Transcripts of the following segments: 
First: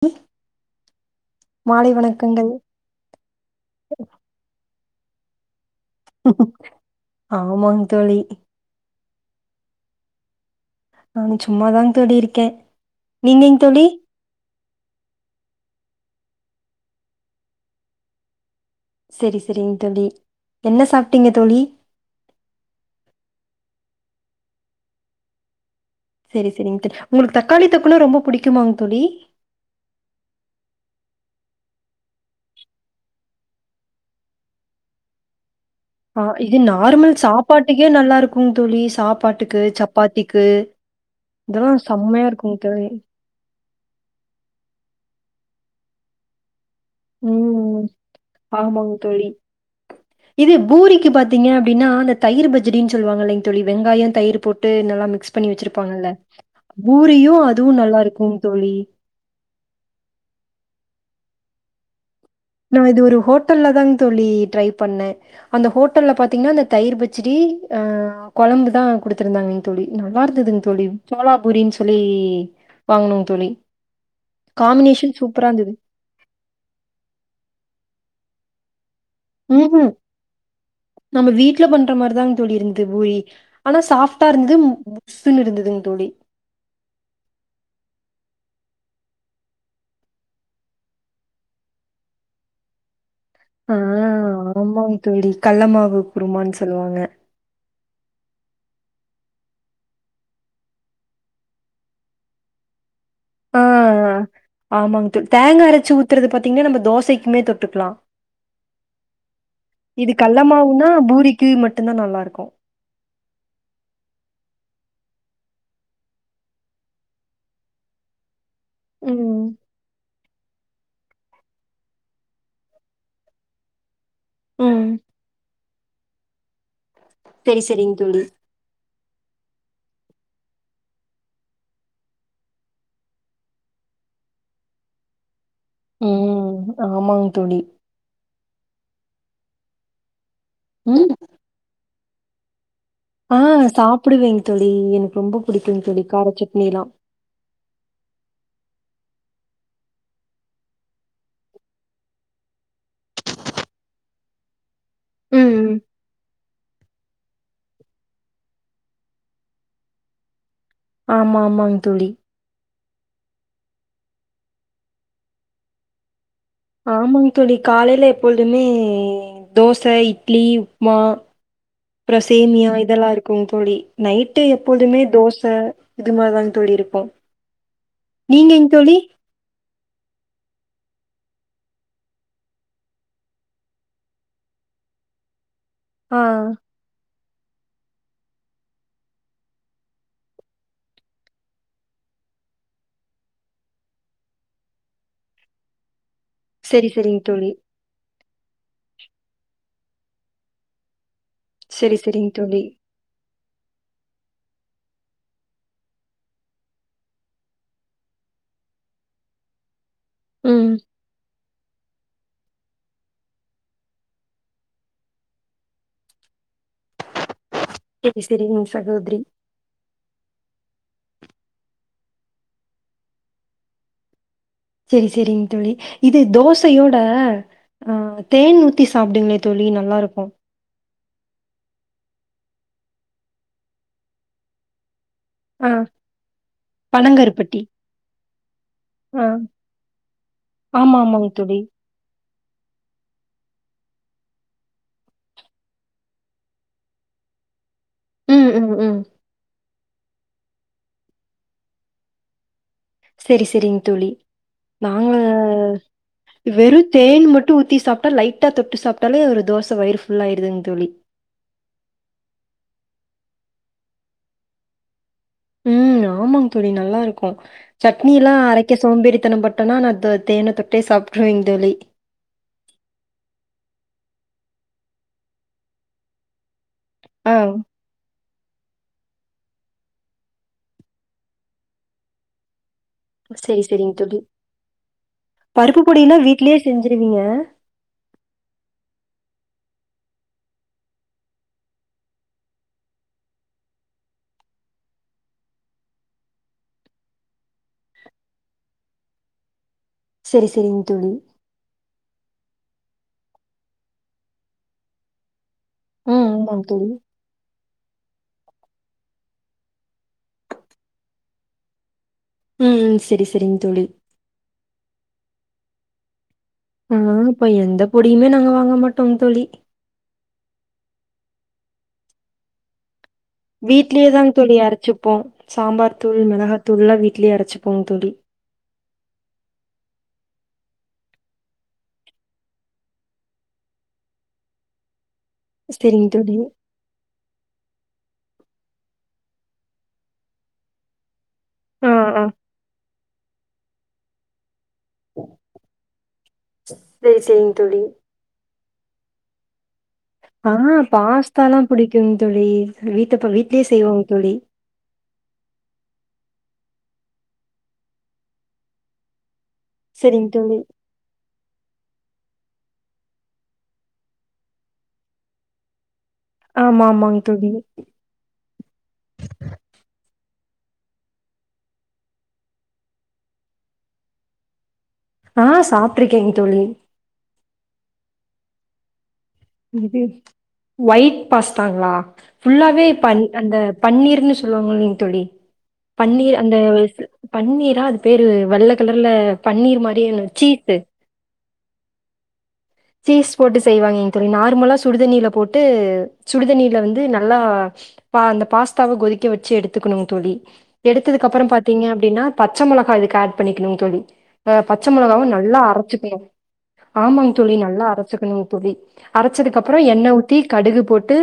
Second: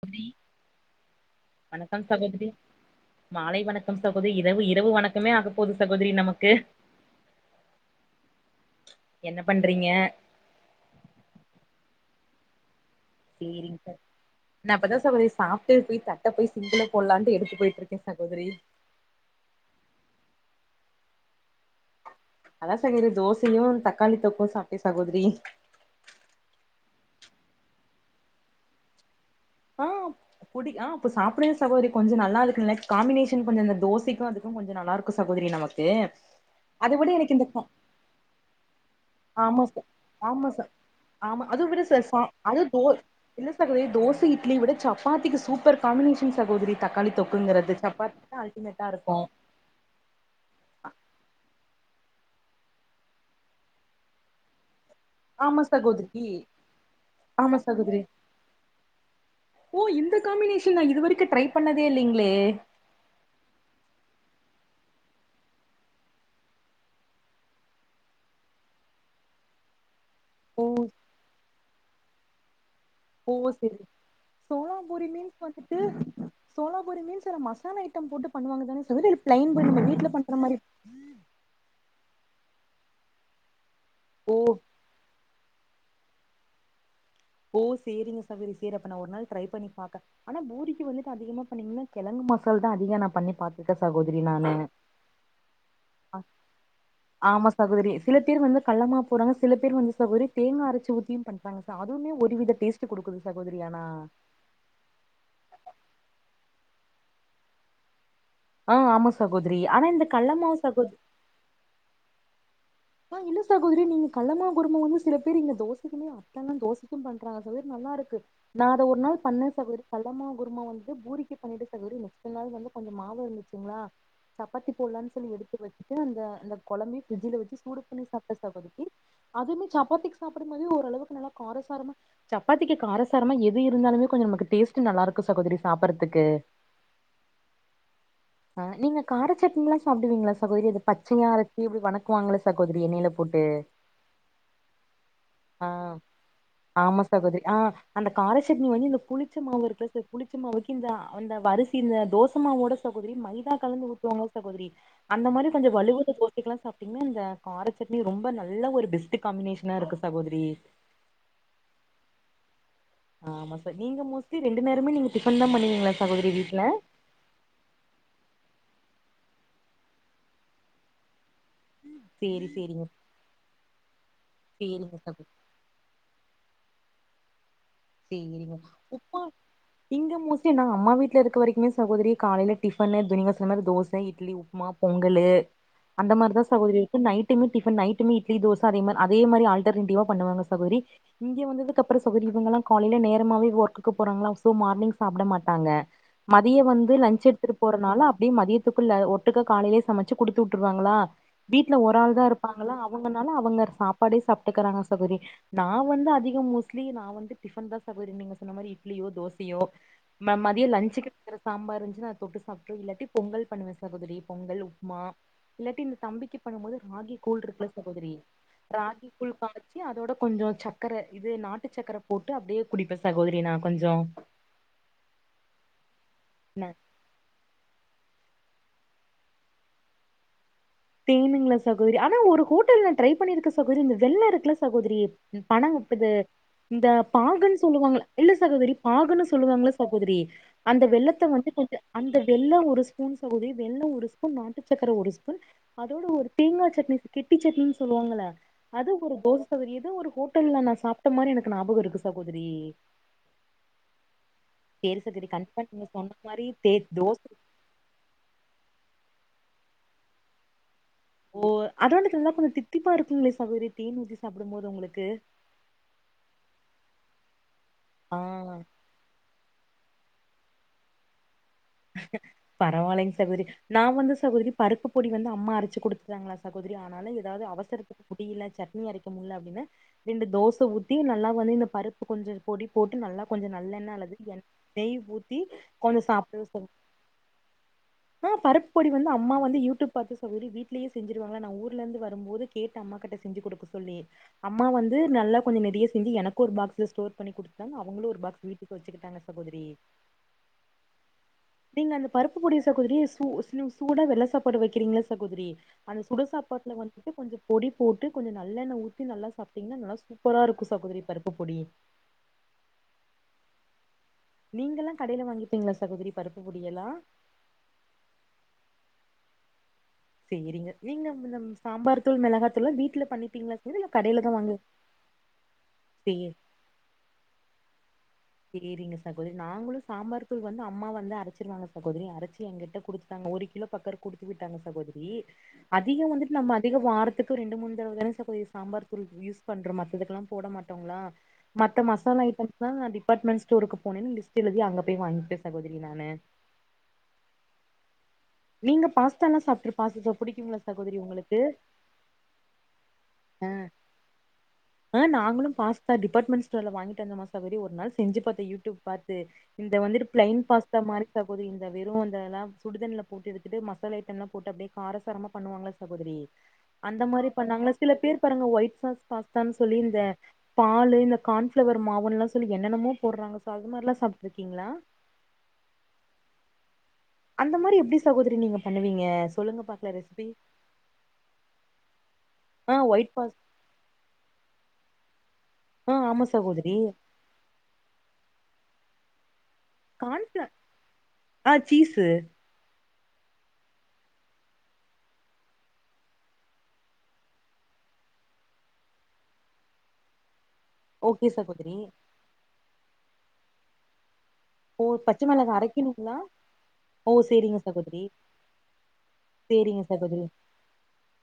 சகோதரி மாலை வணக்கம் சகோதரி வணக்கங்கள். மாலை வணக்கம் சகோதரி இரவு ஏ இரவு வணக்கமே ஆக போகுது சகோதரி நமக்கு ஆமாங் தோழி என்ன பண்றீங்க நானு சும்மாதான்ங் தோழி இருக்கேன் நீங்கங் தோழி நான் அப்பதான் சகோதரி சாப்பிட்டு போய் தட்ட போய் சிங்க்ல போடலான்னு எடுத்து போயிட்டு இருக்கேன் சகோதரி செரி செரிங்க தோழி என்ன சாப்பிட்டீங்க தோழி அதா சகோரி தோசையும் தக்காளி தொக்கும் சாப்ட்டே சகோதிரி செரி செரிங்க உங்களுக்கு தக்காளி தொக்குனா ரொம்ப புடிக்குமாங் தோழி ஆஹ் புடி ஆஹ அப்ப சாப்பிடவே சகோதரி கொஞ்சம் நல்லா இருக்குக் காம்பினேஷன் கொஞ்ச அந்த தோசைக்கும் அதுக்கும் கொஞ்சம் நல்லா இருக்கும் சகோதரி நமக்கு ஆஹ் இது அத விட நார்மல் எனக்கு இந்த சாப்பாட்டுக்கே நல்லா இருக்கும் தோழி சா சப்பாட்டுக்கு ஆமா ச சப்பாத்திக்கு ஆமா ச ஆமா அது விட இதெலாம் ச சா செம்மையா இருக்கும் அது தோ தோழி [unintelligible] தோசை இட்லிய விட சப்பாத்திக்கு சூப்பர் காம்பினேஷன் சகோதரி தக்காளி தொக்குங்கிறது ம் சப்பாத்தி தா அல்டிமேட்டா ஆமாங் இருக்கு தோழி இது பூரிக்கு பாத்தீங்க அப்டின்னா அந்த தயிர் பச்சடின்னு சொல்லுவாங்கல்லைங்க தோழி வெங்காய தயிர் போட்டு நல்லா மிக்ஸ் பண்ணி ஆமா வச்சிருப்பாங்கல்ல சகோதரி பூரியும் ஆமா அதுவும் நல்லா சகோதரி இருக்கும் தோழி ஓ இந்த காம்பினேஷன் நா இது வரைக்கு ட்ரை பண்ணதே இல்லிங்க நான் இது ஒரு ஹோட்டல்ல தான்ங்கு தோழி ட்ரை பண்ண அந்த ஹோட்டல்ல பாத்தீங்கனா அந்த தயிர் பச்சடி கொழம்பு தான் கொடுத்துருந்தாங்க தோழி நல்லா இருந்ததுங்க ஓ தோழி சோளா பூரினு சொல்லி வாங்குனோங்க ஓ தோழி. சரி சோலாபூரி காம்பினேஷன் மீன்ஸ் சூப்பரா இருந்தது. வந்துட்டு சோலாபூரி மீன்ஸ் ச மசாலா ஐட்டம் போட்டு பண்ணுவாங்க தானே சகோதரி இல்ல பிளைன் உம் போய் நம்ம ஹும் வீட்ல பண்ற மாரி நம்ம வீட்ல பண்ற மாரிதான் [unintelligible] ஆனா சாஃப்ட்டா ஓ இருந்தது புஸ்னுஇருந்ததுங்க துடி ஓ செரிங்க சவரி செரி அப்ப நான் ஒரு நாள் ட்ரை பண்ணி பான் ஆனா பூரிக்கு வந்துட்டு அதிகமா பண்ணீங்கன்னா கிழுங்குமசால் தான் அதிக நான் பண்ணே ஆஹ் ஆமா தோழி கள்ளமாவு குருமான்னு சொல்லுவாங்க கள்ளாம போறாங்க சில பேர் வந்து தோழி ஒரு தேங்க அரைச்சி ஊத்தியும் பண்றாங்க இதுவுமே ஒருவித டேஸ்ட் குடுக்குது சகோதரி ஆ ஆனா ஆமாங்க தோழி தேங்க அரைச்சு ஊத்துறது பாத்தீங்கன்னா நம்ம தோசைக்குமே தொட்டுக்கலா ஆ ஆமா சகோதரி ஆனா இந்த இது கள்ள கல்லமாவு சகோதரி மாவுன்னா பூரிக்கு மட்டுதா நல்லா இருக்கூ [inaudible] ஆ இல்ல சகோதரி நீங்க கள்ளமாவு குருமா வந்து சில பேர் இங்க தோசைக்குமே அத்தல்லாம் தோசைக்கும் பண்றாங்க சோதரி நல்லா இருக்கு நான் அத ஒரு நாள் பண்ணே ம் சகோ அமா குருமா வந்துட்டு பூரிக்க பண்ணிட்டு செல் நெக்ஸ்ட் நாள் வந்து கொஞ்சோ மாவு இருந்துச்சுங்களா சப்பாத்தி ம் போடலாம்னு சொல்லி எடுத்து வச்சு வந்த அந்த கொழம்பே ஃபிரிஜில வச்சு சரி சரிங்க தோழி குடுக்க [unintelligible] அதுவுமே சப்பாத்திக்கு சாப்பிடும் போததுேஓரளவுக்கு நல்லா காரசாரமா சப்பாத்திக்கு காரசாரமா எது இருந்தாலுமே கொஞ்சோ நமக்கு டேஸ்ட் நல்லா இருக்கு சகோதரி சாப்பறதுக்கு உம் ஆமாங் தோழி ஆ நீங்க கார சட்னிளா சாப்டுவீங்களா குதிது ம் பச்சையை அரைச்சி இப்படி வணக்க வாங்கங்கள குதிரி எண்ணைல ஆ போட்டு சாப்பிடுவேங்க தோழி எனக்கு ரொம்ப ஆ பிடிக்குங்க தோழி கார சட்னிலா ஆமா சகோதரி ஆ அந்த காரசட்னி வந்து இந்த புளிச்ச மாவு இருக்கு புளிச்ச மாவுக்கு இந்த அந்த வரிசி இந்த தோசைமாவோட சகோதரி மைதா கலந்து விட்டுவாங்க சகோதரி அந்த மாரி கொஞ்சோ ம் வளுவளு தோசைக்கலா சாப்பிடலா இந்த காரச்சட்னி ரொம்ப நல்ல ஒரு பெஸ்ட் காம்பினேஷனா இருக்கு சகோதரி ஆமா ஆமாங் தோழி ஆமா சார் நீங்க மோஸ்ட்லி ரெண்டு நேரமே நீங்க டிஃபன் தான் பண்ணுவீங்களா சகோதரி வீ ஆமாங்க தோழி காலைல எப்பொழுதுமே தோச இட்லி உப்மா அப்றோ சேரி சேமியா சேரிங்க இதெல்லாம் இருக்கூ தோழி நைட்டு சேரிங்க எப்போதுமே சகோ தோச இது மாரிதாங்க தோழி இருப்போ செரிங்க உப்ம இங்க மோஸ்ட்லீ அம்மா வீட்ல இருக்க வரைக்குமே சகோதரி காலைல டிஃபனு நீங்க சொன்னது மாரி தோச இட்லி உப்புமா பொங்களு அந்த ஆ மாதிரிதான் சகோதரி இருக்கு night tiffin night idli dosa அதே மார அதே மாரி ஆல்டர்னேட்டிவ்வ பண்ணுவாங்க சகோதரி இங்க வந்ததுக்கப்றோ காலைல நேரமாவே வொர்க்குக்கு போறாங்ளா சோ மார்னிங் சாப்ட மாட்டாங்க மதிய சரி வந்து சரிங்க லஞ்ச் தோழி எடுத்துட்டு போறனால ப்டி மதியத்துக்குல்ல ஒட்டுக்கா காலைலயே சமச்சு குடுத்து வுட்டுருவாங்களா வீட்ல சரி ஒரால் தா சரிங்க தோழி இருப்பாங்களா அவுங்க ஆனா அவுங்க சாப்பாடே சாப்ட்டுக்கறாங்க சகோரி நா வந்து அதிக மோஸ்ட்லி நா வந்து டிஃபன் தா சகோரி நீங்க சொன்ன மாரி இட்லியோ தோசையோ ம மதிய ம் லஞ்சுக்கு சாம்பார் இருந்துச்சுனா அத தொட்டு சாப்ட்டுருவ இல்லாட்டி பொங்கல் பண்ணுவ சகோதரி பொங்கல் உப்மா இல்லாட்டி இந்த தம்பிக்கு பண்ணும்போது ராகி கூழ்ருக்குல்ல சகோதரி சரி சரிங்க சகோதரி ராகிக்கூழ் காச்சி அதோட கொஞ்சோ சக்கர இது நாட்டு சக்கர போட்டு அப்டியே குடிப்ப சகோதரி நா கொஞ்சோ செரி செரிங் தோழி இது ந தோசையோட ஆ தேன் ஊத்தி சாப்டுங்க தோழி நல்லாருக்கு தேணுங்ளா சகோதரி ஆனா ஒரு ஹோட்டல்ல ட்ரை பண்ணிருக்க சகோரி இந்த வெள்ள இருக்கல்ல சகோதரி பண ஆ. ப்பது இந்த பாகுன் பனங்கருப்பட்டி. சொல்லுவாங்கள இல்ல சகோதரி ஆ. பாகுன்னு சொல்லுவாங்ள சகோதரி அந்த ஆமா, வெள்ளத்த ஆமாங்க வந்து தோழி. கொஞ்சோ அந்த வெள்ளோ ஒரு ஸ்பூன் சகோரி வெள்ளோ ஒரு ஸ்பூன் நாட்டு சக்கர ஒரு ஸ்பூன் அதோட ஒரு தேங்கா சட்னி கெட்டி சட்னி சொல்லுவாங்கள ம், ம், அது ம். ஒரு தோச வரிய உ ஒரு ஹோட்டல்ல நா சாப்ட்ட மாரி எனக்கு நாபகோ இருக்கு சகோதரி செரி செரிங் தோழி சேரி நாங்க சகோதரி கண்டிப்பா நீங்க சொன்ன மாரி தே வெறு தோச தேன் மட்டு ஊத்தி சாப்ட்டா லைட்டா தொட்டு சாப்ட்டாலே ஒரு தோச வயிரு ஃபுல்லாயிறுதுங் தோழி ஓ அது வந்து தந்தா கூட தித்திப்பா இருக்குங்ளே சகோரி தேன் ஊத்தி சாப்டும்போது உங்களுக்கு ம் ஆமாங் தோழி நல்லாருக்கு சட்னி எல்லா ஆ அரைக்க சோம்பேறித்தனம்ப்பட்டனா நா த தேன தொட்டே சாப்ட்ருவிங் பரவாலைங் சகோரி நா வந்து சகோதரி பருப்பு பொடி வந்து அம்மா அரச்சு குடுத்தாங்ளா சகோ தரி ஆனாலு ஆ. எதாவது அவசரத்து துல சட்னி அரைக்க முடியல அப்டின்னு ரெண்டு தோச ஊத்தி நல்லா வந்து இந்த பருப்பு கொஞ்சோ பொடி போட்டு நல்லா கொஞ்சோ சரி, நல்லெண்ண சரிங்க தோழி. அல்லது நெய் ஊத்தி பருப்பு கொஞ்சோ பொடிலாம் வீட்லயே சாப்டு செஞ்சுருவீங்க? ஆ பருப்பொடி வந்து அம்மா நா வந்து யூட்டூப் பாத்து சகோரி வீட்லயே செஞ்சிருவாங்க நா ஊர்லந்து வரும்போது கேட்டு அம்மா கிட்ட செஞ்சு குடுக்க சொல்லி அம்மா வந்து நல்லா கொஞ்சோ நெறயா செஞ்சு எனக்கொரு பாக்ஸுல ஸ்டோர் பண்ணி குடுத்தாங் அவங்களு ஒரு பாக்ஸ் வீட்டுக்கு வெச்சுக்கிட்டாங்க சகோதரி செரி செரிங் தோழி நீங்க அந்த பருப்பு பொடிய சகோதரி சூ சூ சூடா வெள்ள சாப்பாடு வெக்கிறீங்கள்ள சகோதரி அந்த ம். ஆமாங்க சுடசாப்பாட்ல தோழி. வந்துட்டு கொஞ்சோ பொடி போட்டு கொஞ்சோ ந ல்லெண்ண ஊத்தி நல்லா சாப்ட்டீங்னா நல்லா சூப்பராருக்கு சகோதரி பருப்பு பொடி ம் செரி செரிங் தோழி நீங்க எல்லா கடையில வாங்கிப்பீங்களா சகோதரி பருப்பு பொடி எல்லா ஆ அப்ப எந்த பொடியுமே நாங்க வாங்க மாட்டோம் தோழி சரிங்க நீங்க சாம்பார் தூள் மிளகா தூள் வீட்டுல பண்ணி வீட்லயேதான் தோழி அரைச்சிப்போம் சாம்பார் தூள் சேரி மிளகா தூள் எல்லாம் வீட்லயே அரைச்சுப்போ தோழி சரிங்க சகோதரி நாங்களும் சாம்பார் தூள் வந்து அம்மா வந்து அரைச்சிருவாங்க சகோதரி அரைச்சு என்கிட்ட குடுத்துட்டாங்க ஒரு கிலோ பக்க குடுத்து விட்டாங்க சகோதரி சரிங்க அதிகம் தோழி. வந்துட்டு நம்ம அதிக வாரத்துக்கு ரெண்டு மூணு தடவ தா [unintelligible] சாம்பார் தூள் யூஸ் பண்ற மத்ததுக்கெல்லாம் போட மாட்டோங்களா மத்த ஆ, ஆ. மசாலா ஐட்டம்ஸ் தான் தி [unintelligible] லி்ஸ்ட் எழுதி அங்க வாங்கிப்பே சகோதரி நானு ச செய்ின் டுடே நீங்க பாஸ்த எல்லாம் சாப்பிட்டுருப்ப ஆ பாஸ்தால்லாம் புடிக்கும் தோழி வீட்டப்ப அ வீட்லயே செய்வாங்க தோழி ஆ நாங்களு பாஸ்தா [unintelligible] வாங்கிட்டு வந்த மாசா ஒரு நாள் செஞ்சு பார்த்த யூடியூப் பாத்து இந்த வந்து சரிங்க பிளைன் தோழி. பாஸா மாரி சகோதரி இந்த வெறும் வந்து எல்லாம் சுடுதன்ல போ போட்டு எடுத்துட்டு மசாலா ஐட்டம்லாம் போட்டு அப்டியே காரசாரமா பண்ணுவாங்கள ஆமா, சகோதரிஅந்த ஆமாங்க மாதிரி தோழி. பண்ணாங்களா சில பேர் பாருங்க ஒயிட் சாஸ் பாஸ்தான்னு சொல்லி இந்த பால் இந்த கார்ன்பிளவர் மாவு எல்லாம் சொல்லி என்னென்னமோ போடுறாங்க சோ அது மாதிரிலாம் சாப்பிட்டு இருக்கீங்களா ஆ சாப்டிருக்கேன் தோழி அந்த மாதிரி எப்டி சகோதரி நீங்க பண்ணுவீங்க சொல்லுங்க பாக்கலா இது ரெசிபி ஒயிட் பாஸ தாங்களா ஆ புல்லாவே ஒயிட் பாஸ் அந்த பன்னீர்ன்னு சொல்லுவாங்கங்க தோழி ஆ ஆமா பன்னீர் அந்த சகோதரி பன்னீரா அது பேரு வர்ல கலர்ல பன்னீர் மாதிரியே இந்த கார்ன்ஃபிள சீஸ் ஆ சீஸு சீஸ் போட்டு செய்வாங்க அப்படி நார்மலா சுடு தண்ணீல போட்டு சுடு தண்ணில வந்து நல்லா ப அந்த பாஸ்தாவ கொதிக்க வச்சு எடுத்துக்கணோ தோழி எடுத்ததுக்கு ஓகே அப்புறம் சகோதரி பாத்தீங்க அப்டின்னா பச்சமொளகா அதுக்கு ஆட் பண்ணிக்கணும் தோழி ஆ பச்ச ஓ மொளகாவ மெளகா நல்லா அரைக்கணுங்களா அரைச்சுக்கணும் ஓ ஆமா தோழி சேரிங்க நல்லா சகோதரி அரைச்சுக்கணும் தோழி அரைச்சதுக்கு சேரிங்க அப்புறம் எண்ண சகோதரி ஊத்தி கடுகு போட்டு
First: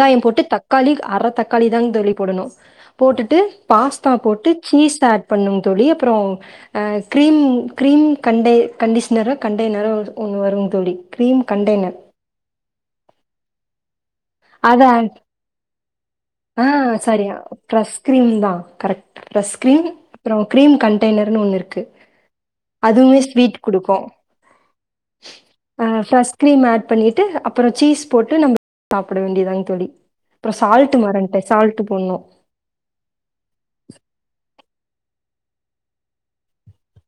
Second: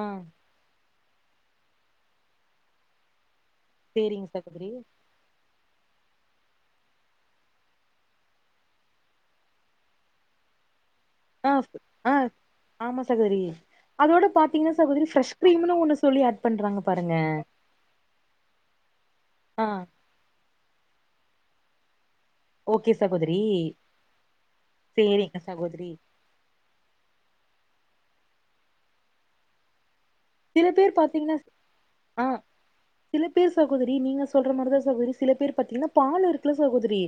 ஆ போட்டு தக்காளி அரை தக்காளி களிதாங்க தளி போடணும் போட்டுட்டு பாஸ்தா சேரிங்க போட்டு சகோதரி சீஸ் ஆட் பண்ணோ தோழி அப்புறம் கீரீம் கிரீம் க கண்டிஷனர கண்டெ்னரோ ஒன் வரும் தோழி கிரீம் ஆ கண்டெய்னர் ஆ ஆமா சகோதரி அதோட பாத்தீங்கனா சகோதரி ப்ரஷ் கிரீம்னு ஒன்னு ஆஹ் சரியா பிரஸ் கிரீம் தான் கரெக்ட் பிரஸ் ஆ கிரீம் அப்புறம் கிரீம் கன் டெலர்னு ஒன்னு இருக்கு ஓகே அதுவே சகோதரி ஸ்வீட் குடுக்கும் சேரிங்க சகோதரி ஃபிரஸ் கிரீம் ஆட் பண்ணிட்டு அப்புறம் சீஸ் போட்டு நம்ம சாப்பிட வேண்டியதாங் தோழி அப்புறம் சில பேர் சால்ட் பத் மறந்துட்டேன் சால்ட் போடணும் ஆஹ் சில பேர் சகோதிரி நீங்க சொல் இந்த மாதிரி தான் சகோதரி சில பேர் பாத்தீங்கன்னா பாலு இருக்குல சகோதிரி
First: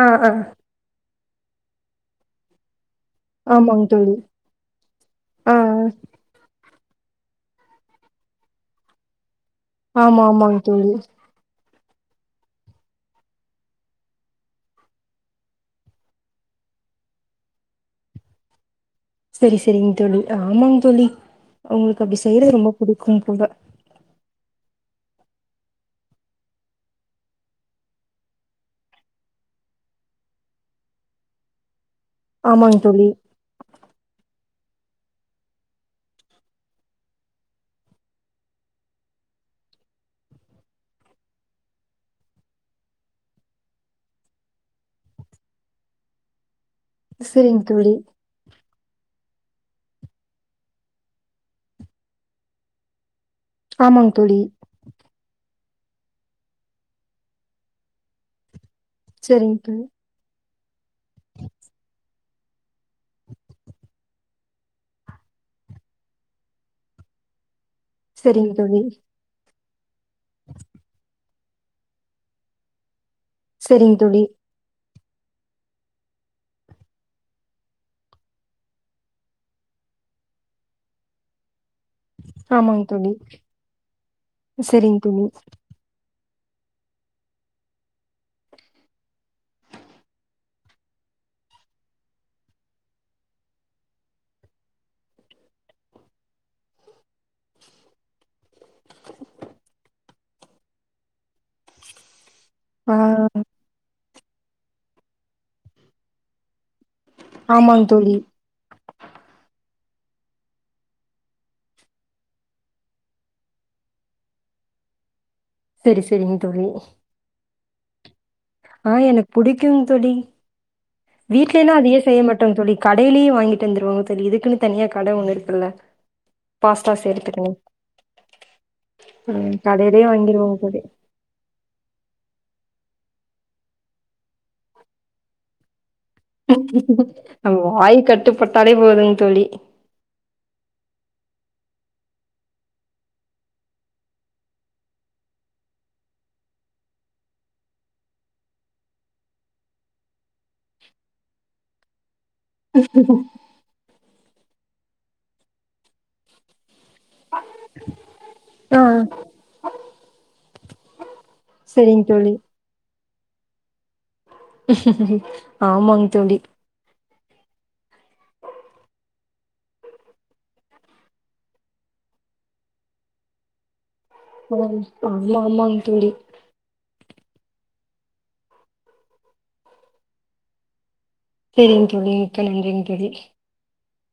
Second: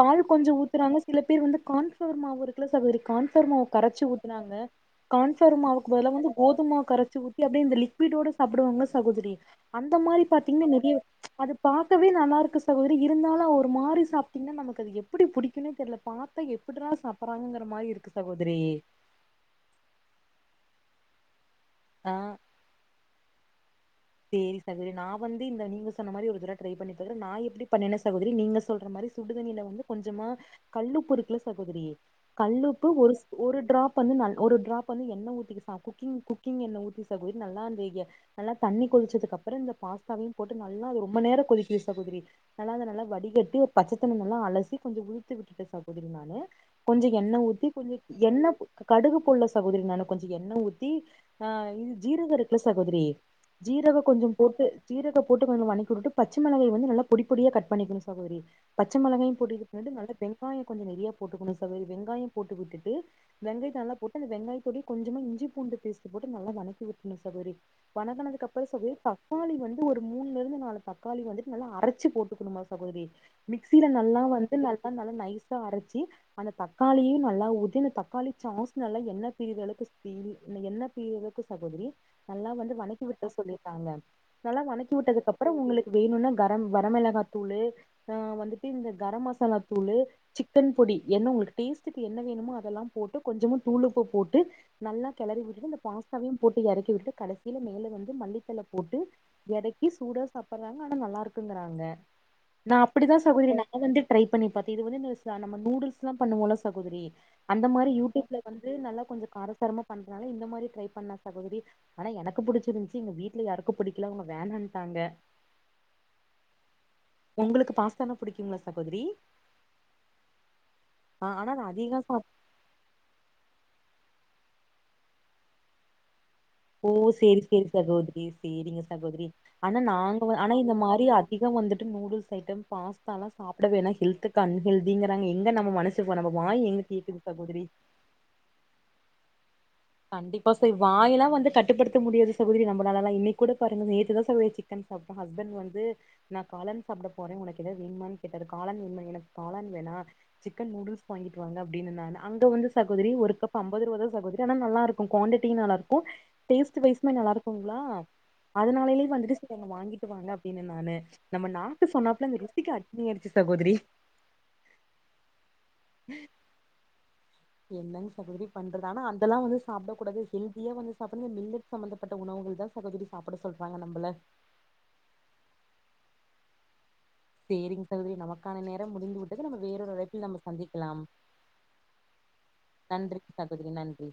ஆ ஆ கொஞ்சம் ஊத்துறாங்க சிலப் பேர் வந்து கான்பிளவர் மாவு இருக்குல்ல சகோதிரி கான்ஃபலர் மாவு ஆமாங்க கரச்சி தோழி ஊத்துனாங்க ஆ கான்பர்மாவுக்கு பதிலா வந்து கோதுமமாவு கரைச்சு ஊ அப்படியே இந்த லிக்விடோட சாப்படுவாங்கல்ல சகோதிரி அந்த ஆமா மாரி ஆமாங்க பாத்திங்கன்னா தோழி நெறைய அப்‌ பரக்கவே நல்லா இருக்கு சகோதரி இருந்தாலும் அவ ஒரு மாதிரி சாப்பிட்டீங்கன்னா நமக்கு அது எப்டி பிடிக்குணே தெரியல பார்த்தா எப்படிதான் சாப்புற்றாங்கங்கிற மாதிரி இருக்கு சகோதிரி செரி செரிங்க தோழி ஆமாங்க தோழி உங்களுக்கு ஆ அப்படி செய்றது ரொம்ப பிடிக்கும் போல [unintelligible] நான் வந்து இந்த நீங்க சொன்ன மாதிரி ஒரு தடவை ட்ரை பண்ணி பாருங் நான் எப்படி பண்ணனும் சகோதரி நீங்க சொல்ற மாதிரி சுடு தண்ணில வந்து கொஞ்சமா கல் உப்பு இருக்குல்ல சகோதரி ஆமாங்க கல்லுப்பு தோழி ஒரு ஸ் டிராப் வந்து நல் ஒரு டிராப் வந்து என்ன ஊத்தி குக்கிங் குக்கிங் எண்ண ஊத்தி நல்லா இருந்த நல்லா தண்ணி கொதிச்சதுக்கப்புறம் இந்த பாஸ்த்தாவையும் போட்டு நல்லா அது ரொம்ப நேரம் கொதிக்குனும் சகோதிரி நல்லா அத நல்லா வடிகட்டி ஒரு பச்ச தன்னில நல்லா அலசி கொஞ்சம் உளுத்து விட்டுட்டே சகோதிரி நானு கொஞ்ச எண்ணெ சரிங்க ஊத்தி கொஞ்ச தோழி எண்ண கடுகு போல்ல சகோதிரி மேல கொஞ்சம் எண்ணெ ஊத்தி அது ஜீரகம் இருக்குல்ல சகோதிரி ஜீரகம் ஆமாங் கொஞ்சம் தோழி போட்டு ஜீரகம் போட்டு வனக்கிவிட்டு பச்சைமிளகாய வந்து நல்ல பொடி பொடியா கட் பண்ணிக்கனும் சகோதிரி பச்சமெளகாய சரிங் போட்டுட்டு தோழி வந்து நல்லா ஃபிறை வெங்காயம் கொஞ்சம் நெறையா போட்டுக்கணும் சகோதிரி வெங்காயம் போட்டு விட்டுட்டு வெங்காயத்த நல்லா போட்டு அந்த வெங்காயத்தோட கொஞ்சமா இஞ்சி பூண்டு பேஸ்டு போட்டு நல்லா வதக்கி விடணும் சகோதிரி வணங்கனதுக் சரிங் தோழி [unintelligible] [unintelligible] ஒரு மூனிலிருந்து நாலு தக்காளி வந்து நல்லா அரைச்சு போட்டுக்கணுமா சகோதிரி மிக்சில சரிங் நல்லா தோழி வந்து க்காளி நல்லா நைஸா அரைச்சி அந்த தக்காளியு நல்லா ஊத்தி அந்த தக்காளி ச்சாஸ் நல்லா எண்ணெ பிரிற அளவுக்கு [unintelligible] இந்த எண்ணெ பிரிற அளவுக்கு சகோதரி நல்லா வந்து ஆமாங் வதக் தோழி [unintelligible] சொல்லிருக்காங்க நல்லா வதக்கி சரிங் தோழி வுட்டதுக்கு அப்ற உங்ளுக்கு வேணுனா கரம் வரமிளகா தூளு ஆ வந்துட்டு இந்த கரம் மசாலா தூளு சிக்கன் பொடி என்ன உங்ளுக்கு டேஸ்டுக்கு என்ன வேணுமோ அதெல்லா போட்டு கொஞ்சமா தூளுப்பு போட்டு நல்லா கெளறி விட்டுட்டு அந்த பாஸ்தாவிடயு போட்டு எறக்கி விட்டு கடைசில மே வந்து மல்லித் தள போட்டு எறக்கி சுட சுட சாப்புட்றாங்க ஆனா நல்லாருக்குங்றாங்க நா ஆ அப்டி தா சகோதரி நா வந்துட்டு ட்ரை பண்ணி பாத்தே இது வந்து [unintelligible] நம்ம நூடுல்ஸ்லா பண்ணுவோல சகோதரி அந்த ஆமாங் மாரி தோழி யூடியூப்ல வந்து நல்லா கொஞ்ச காரசாரமா பண்றனால இந்த மாரி ட்ரை பண்லா சகோதரி ஆனா எனக்கு புடிச் ச்சு எங்க வீட்ல யாருக்கு புடிக்கல அவங்க வேணான்ட்டாங்க சரி சரிங்க தோழி உங்ளுக்கு பாஸ்தானா புடிக்குங்களா ஆ சகோதரி எனக்கு புடிக்குங் தோழி ஆ ஆனா அது வீட்லனா அதயே அதிகமா செய்ய சாப் மாட்டோங் தோழி கடைலே வாங்கிட்டு வந்துருவாங்க [unintelligible] இதுக்குன்னு தனியா கட ஒண்ணு இருக்குல்ல ஓ பாஸ்தா சேரி செய்றதுக்குனு சேரி சகோதரி சேரிங்க சகோதரி ம் ஆனா கடையிலயே நாங்க வ ஆனா வாங்கிருவோங் இந்த தோழி மாரி அதிக வந்துட்டு நூடுல்ஸ் ஐட்டம் பாஸ்தாலா சாப்டவேணா ஹெல்துக்கு அன்ஹெல்திங்றாங்க எங்க நம்ம மனசு நம்ம வாய் எங்க கேக்குது நம்ம சகோதரி வாய் கட்டுப்பட்டாலே போதுங் தோழி கண்டிப்பா சரி வாய தா வந்து கட்டுப்படுத்த முடியாது சகோதரி நம்ளாலலா இன்னை கூட பாருங்க நேத்து தா சகோதரி சிக்கன் சாப்டோ ஹஸ்பண்ட் வந்து நா காளான் சாப்ட போறே உனக்கு எதாது வேணுமான் கேட்டாரு காளான் எனக்கு காளான் வேணா சிக்கன் நூடுல்ஸ் வாங்கிட்டு வாங்க அப்டினன் நானு அந்து வந்து சகோதரி ஒரு கப் அம்பது ரூபா [inaudible] லா நல்லாருக்கு குவான்ட்டிட்டியு நல்லாருக்கு டேஸ்ட் வைஸ் மே நல்லாருக்குங்ளா ஆ அதனாலயே வந்துட்டு செரி வாங்கிட்டு வாங்க அப்டின்னே நானு நம்ம நாக்கு சரிங் சொன்னப்ல தோழி ருசிக்கு அடி நீங்க எப்டி சகோதரி ஆமாங் தோழி என்னங் சகோதரி பண்றது அதெல்லா வந்து சாப்ட கூடாது ஹெல்தியா வந்து சாப்டுங்க மில்லட் சம்பந்தப்பட்ட உணவுகள் தா சகோதரி சாப்ட சொல்றாங்க நம்மள அத ஆமாங் ஆமாங் தோழி சேரிங் சகோதரி நமக்கான நேரம் முடிந்து விட்டது நம்ம வேறொரு அழைப்பில் நம்ம சந்திக்கலாம் சேரிங் தோழி மிக்க நன்றிங் தோழி நன்றி சகோதரி நன்றி